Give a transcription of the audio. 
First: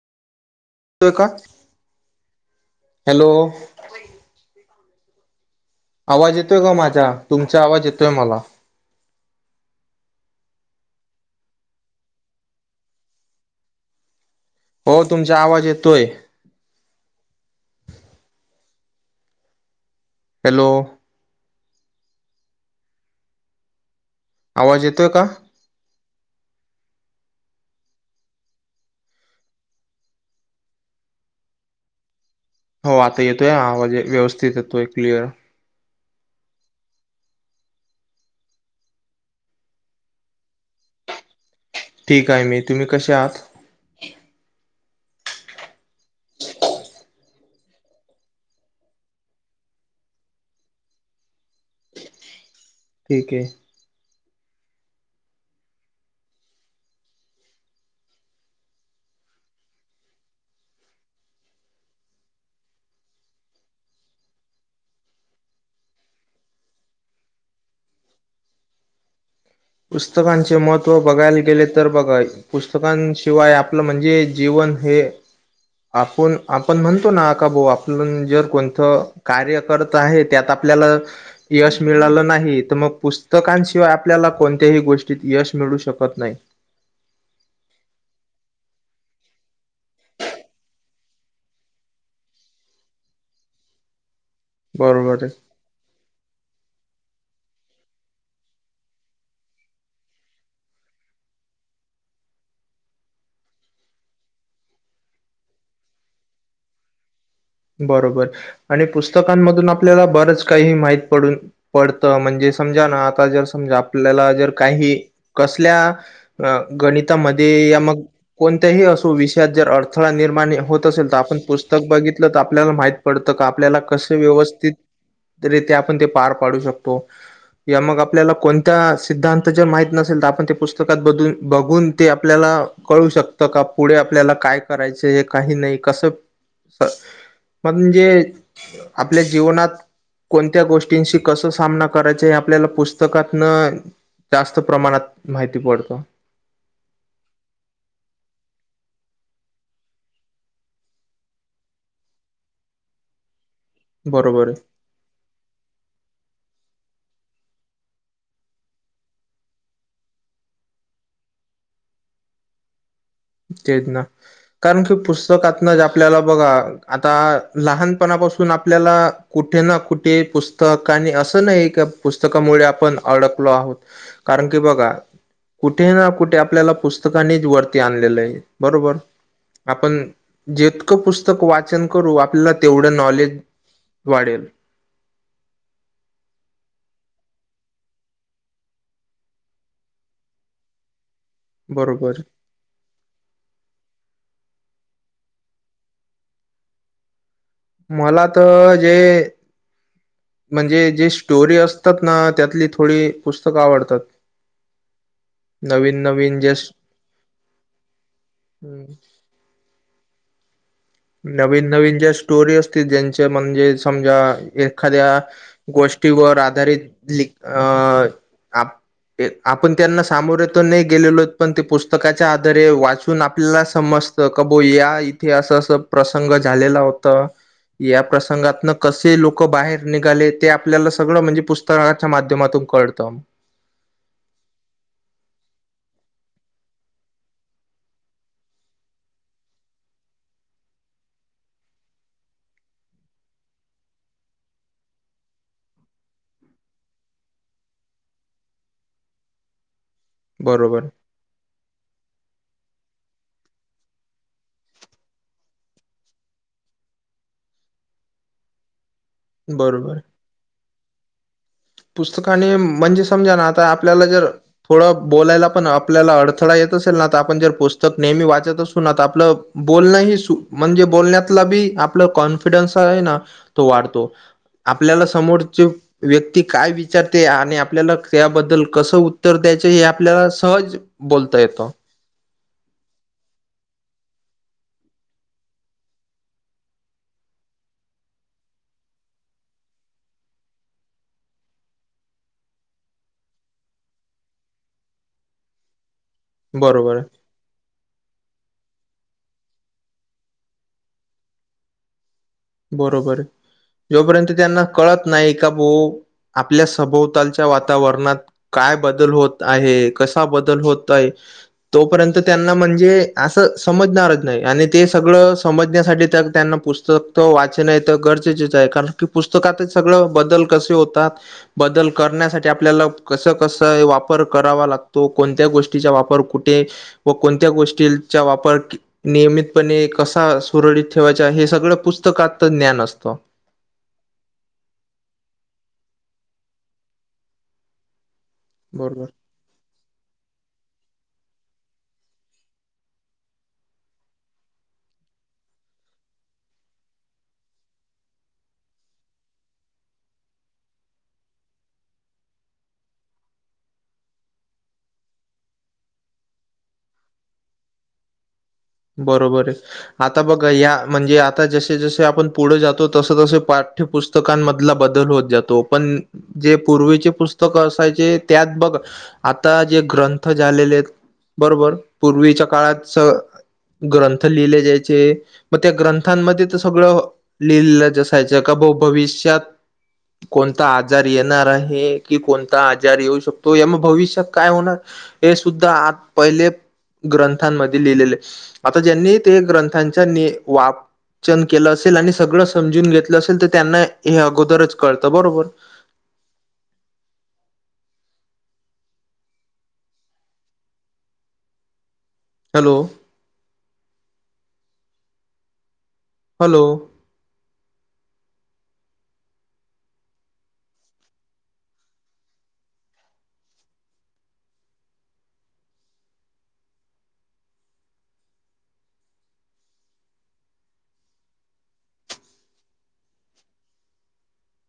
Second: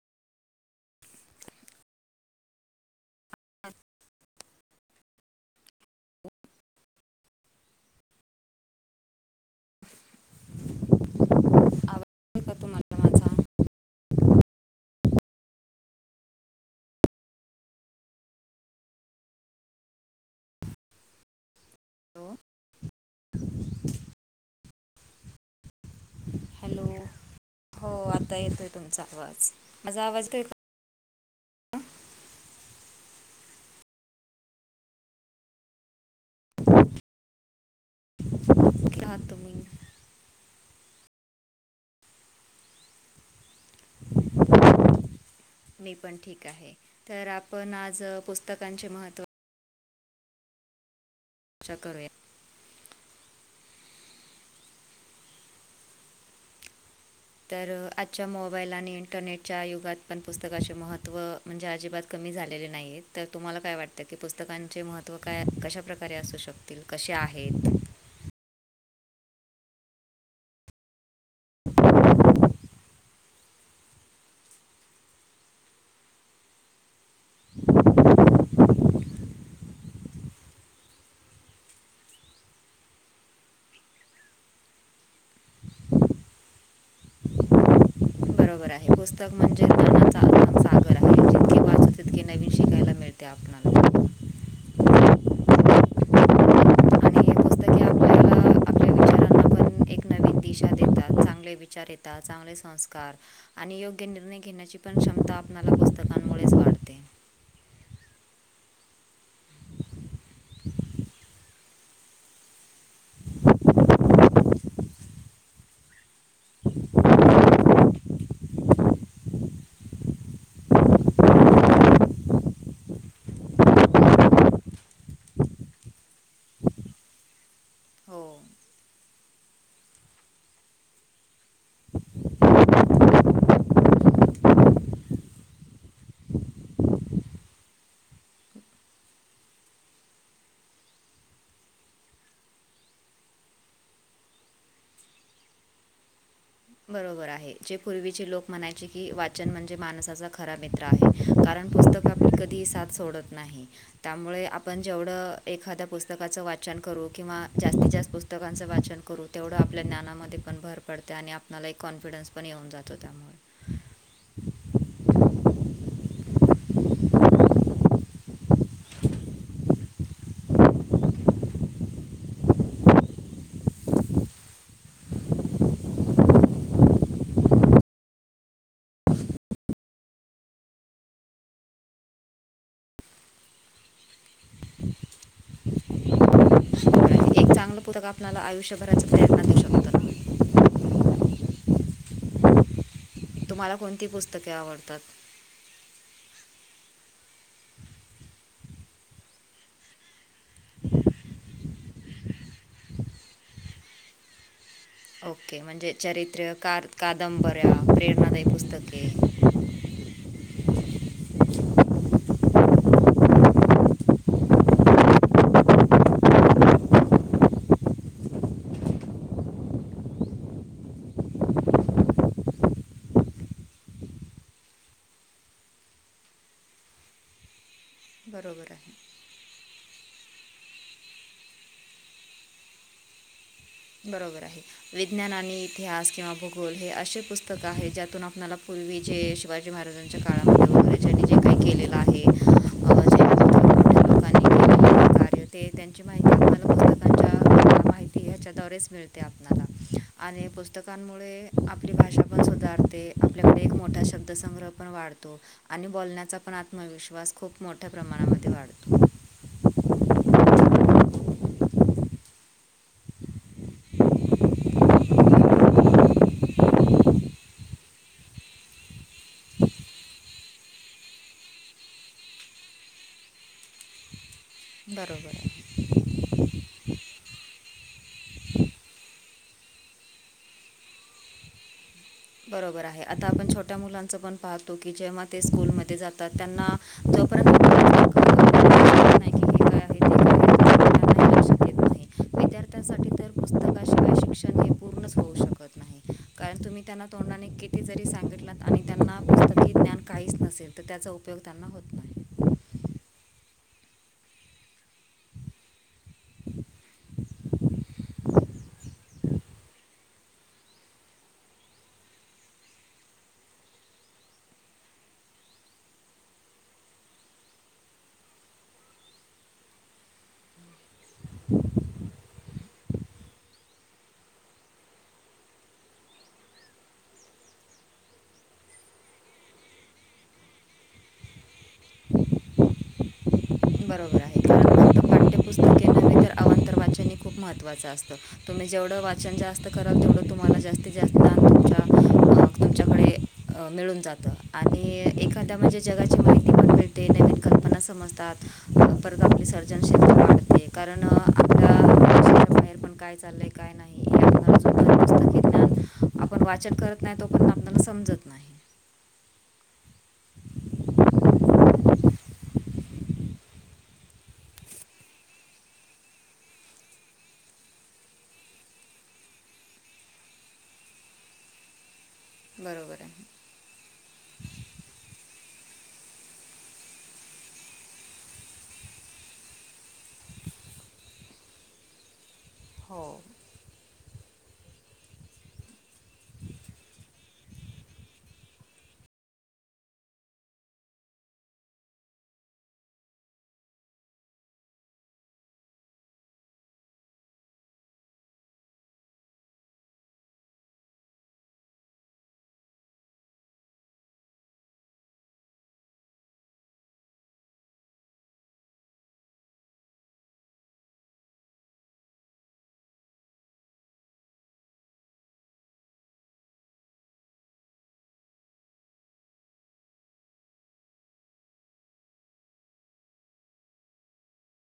का. हॅलो. आवाज येतोय का माझा. तुमचा आवाज येतोय मला. [unintelligible] हो का तुम्हाला माझा- हो तुमचा आवाज येतोय. हॅलो. आवाज येतोय का? हॅलो हॅलो हो आता येतोय तुमचा आवाज. माझा आवाज का. हो आता येतोय ह आवाज व्यवस्थित येतोय क्लिअर. कुठले आहात तुम्ही? ठीक आहे मी तुम्ही कसे आहात. मी पण ठीक आहे तर आपण आज पुस्तकांचे महत्त्व चर्चा करूया. ठीक आहे. तर आजच्या मोबाईल आणि इंटरनेटच्या युगात पण पुस्तकाचे महत्त्व म्हणजे अजिबात कमी झालेले नाही तर तुम्हाला काय वाटत की पुस्तकांचे महत्त्व काय कशाप्रकारे असू शकत तील कसे आहेत. पुस्तकांचे महत्त्व बघायला गेले तर बघा- पुस्तकांशिवाय आपल म्हणजे जीवन हे आपण आपण म्हणतो ना का भाऊ आपल जर कोणत कार्य- पडत आहे त्यात आपल्याला यश मिळाल नाही मग पुस्तकशिवाय आपल्याला कोण कुठल्याही गोष्टीत यश मिळू शकत नाही. बरोबर पुस्तक म्हनजे ज्ञानाचा [unintelligible] जितके वाचू तितके नवीन शिकायला मिळते आपल्याला- बरोबर आहे. आणि हे पुस्तके आपल्याला आपल्या विचारांना पण एक नवीन दिशा देतात चांगले विचार येतात. चांगले संस्कार आणि योग्य निर्णय घेण्याची पण क्षमता आपणाला पुस्तकांमुळेच वाढते. बरोबर आणि पुस्तकांमधून आपल्याला बरंच काही माहीत पडून पडतं, म्हणजे समजा ना आता जर समजा आपल्याला जर काही, कसल्या- अ, गणितामध्ये ते यमक, कोणत्याही असो विषयात जर अडथळा निर्माण होत असेल तर आपण पुस्तक बघित तर आपल्याला माहित पडतं का, आपल्याला कस व्यवस्थित तरी ते आपण ते पार पाडू शकतो. यमक हो आपल्याला कोणत्या सिद्धांत जे माहीत नसेल तर आपण ते पुस्तकात बदून, बघून ते आपल्याला कळू शकतं का? पुढे आपल्याला काय करायचं हे काही नाही कसं मग म्हणजे, आपल्या जीवनात कोणत्या गोष्टींशी कस सामना करायच हे आपल्याला पुस्तकातन जास्त प्रमाणात माहिती पडतो. बरोबर आहे, जे पूर्वीचे लोक म्हणायचे की वाचन म्हणजे माणसाचा खरा मित्र आहे. कारण पुस्तक आपली कधीही साथ सोडत नाही. त्यामुळे बरोबर आहे आपण जेवढं एखाद्या पुस्तकाचं वाचन करू किंवा जास्तीत जास्त पुस्तकांचं वाचन करून. तेवढं आपल्या ज्ञानामध्ये पण भर पडते आणि आपणाला एक कॉन्फिडन्स पण येऊन जातो त्यामुळे. तेच ना. कारण की पुस्तकातन ज आपल्याला बघा, आता लहानपणापासून आपल्याला कुठे ना कुठे पुस्तक आणि असं नाही एका पुस्तकामुळे आपण अडकलो आहोत. कारण की बघा, कुठे ना कुठे आपल्याला पुस्तकनी वरती आणल य, बरोबर. आपण, जितकं पुस्तक वाचन करू आपल्याला तेवढं नॉलेज वाढेल. एक चांगलं पुस्तक आपल्याला आयुष्यभराची प्रेरणा देऊ शकत. बरोबर. तुम्हाला कोणती पुस्तके आवडतात? मला तर जे, म्हणजे जे स्टोरी अस तात, ना त्यातली थोडी पुस्तकं आवडतात. ओके, म्हणजे नवीन नवीन चरित्र्य, जे स- कादंबऱ्या, प्रेरणादायी पुस्तके. नवीन -नवीन ज्या स्टोरी असतील, ज्यांचे म्हणजे समजा एखाद्या गोष्टीवर आधारित लीक अ, आप. आपण त्यांना सामोर तर नाही गेलेलोत, पण ते पुस्तकाच्या आधारे वाचून आपल्याला समज. कबो या इथे असं -अस प्रसंग झालेला होत. या बरोबर प्रसंगातन आहे कसे लोक बाहेर निघाले ते आपल्याला सगळं म्हणजे पुस्त स्तकाच्या माध्यमातून कळत. बरोबर आहे, विज्ञान आणि इतिहास किंवा भूगोल हे अशे पुस्तक आहे ज्यातून आपणाला पूर्वी जे शिवाजी महाराजांच्या काळामध्ये पूर्वजाणी जे काही केलेलं आहे. जे मोठ्या लोकांनी [inaudible] आणि बरोबर, पुस्तकांमुळे. आपली भाषा पण सुधारते, आपल्याकडे एक मोठा शब्दसंग्रह पण वाढतो. आणि बोलण्याचा पण आत्मविश्वास खूप मोठ्या प्रमाणामध्ये वाढतो. बरोबर. पुस्तकाने म्हणजे समजा ना आता आपल्याला जर थोडं बोलायला पण आपल्याला अडथळा येत असेल ना, तर आपण जर पुस्तक नेहमी वाचत असू ना, तर आपलं बोलणं ही, सु म्हणजे बोलण्यातला बी आपलं कॉन्फिडन्स आहे ना. तो वाढतो आपल्याला बरोबर आहे समोरचे व्यक्ती. ती काय विचारते आणि आपल्याला त्याबद्दल कसं उत्तर द्यायचं हे आपल्याला सहज. बोलता येतो. बरोबर आहे आता आपण छोट्या मुलांचं पण पा. पाहतो की जेव्हा ते स्कूलमध्ये जातात त्यांना जोपर्यंत. कळत नाही की हे काय आहे ते काय आहे, तोपर्यंत त्यांना हे लक्षात येत नाही विद्यार्थ्यांसाठी तर पुस्तकाशिवाय शिक्षण हे पूर्णच होऊ शकत नाही कारण तुम्ही बरोबर त्यांना आहे, तोंडानी किती. ते जरी सांगितलंत आणि त्यांना पुस्तक ज्ञान काहीच नसेल तर त्याचा उपयोग त्यांना होत नाही. बरोबर आहे जोपर्यंत त्यांना कळत नाही का भो. आपल्या सभोवतालच्या वातावरणात. काय बदल होत आहे कसा बदल होत आहे. तोपर्यंत त्यांना म्हणजे असं समजणारच नाही आणि ते सगळं समजण्यासाठी तर त्यांना. पुस्तक वाचन तर गरजेचेच आहे कारण की पुस्तकात सगळं बदल कसे होतात. बदल करण्यासाठी आपल्याला कस कस वापर करावा लागतो कोणत्या गोष्टी. गचा वापर कुठे व कोणत्या गोष्टीचा वापर. नियमितपणे कसा सुरळीत ठेवायचा हे सगळं पुस्तकात ज्ञान असतं. बरोबर आहे. कारण फक्त पाठ्यपुस्तके नव्हे तर अवांतर वाचनही खूप महत्त्वां असतं तुम्ही जेवढं बरोबर वाचन जास्त करत थोडं तुम्हाला जास्तीत जास्त तुमच्या तुमच्याकडे अ मिळून जात आणि एखाद्या म्हणजे जगाची माहिती पण मिळते नवीन कल्पना समजतात. सज वाते कारण आपल्या देशाच्या बाहेर पण काय चाललंय काय नाही. आपण वाचन करत नाही तो पण आपला समजत नाही. बरोबर आहे. आता बघ या म्हणजे आता जसे जसे आपण पुढे जातो तस तस पाठ्यपुस्तक. पुस्तकांमधला बदल होत जातो पण जे पूर्वीचे पुस्तक असायचे त्यात बघ. आता जे ग्रंथ झालेले आहेत बरोबर पूर्वीच्या काळात बरोबर आहे ग्रंथ लिले जायचे. मग त्या ग्रंथांमध्ये तर सगळं लिहिलेलं जसायचं का भविष्यात कोणता आजार येणार आहे कि कोणता आजार हो येऊ शकतो. त यामुळे भविष्य काय होणार हे सुद्धा आ पहिले. ग्रंथांमध्ये लिहिलेले आता ज्यांनी ते ग्रंथांच्या नि वाप न केलं असेल आणि सगळं समजून घेतलं असेल तर त्यांना हे अगोदरच कळतं बरोबर. हॅलो. हॅलो.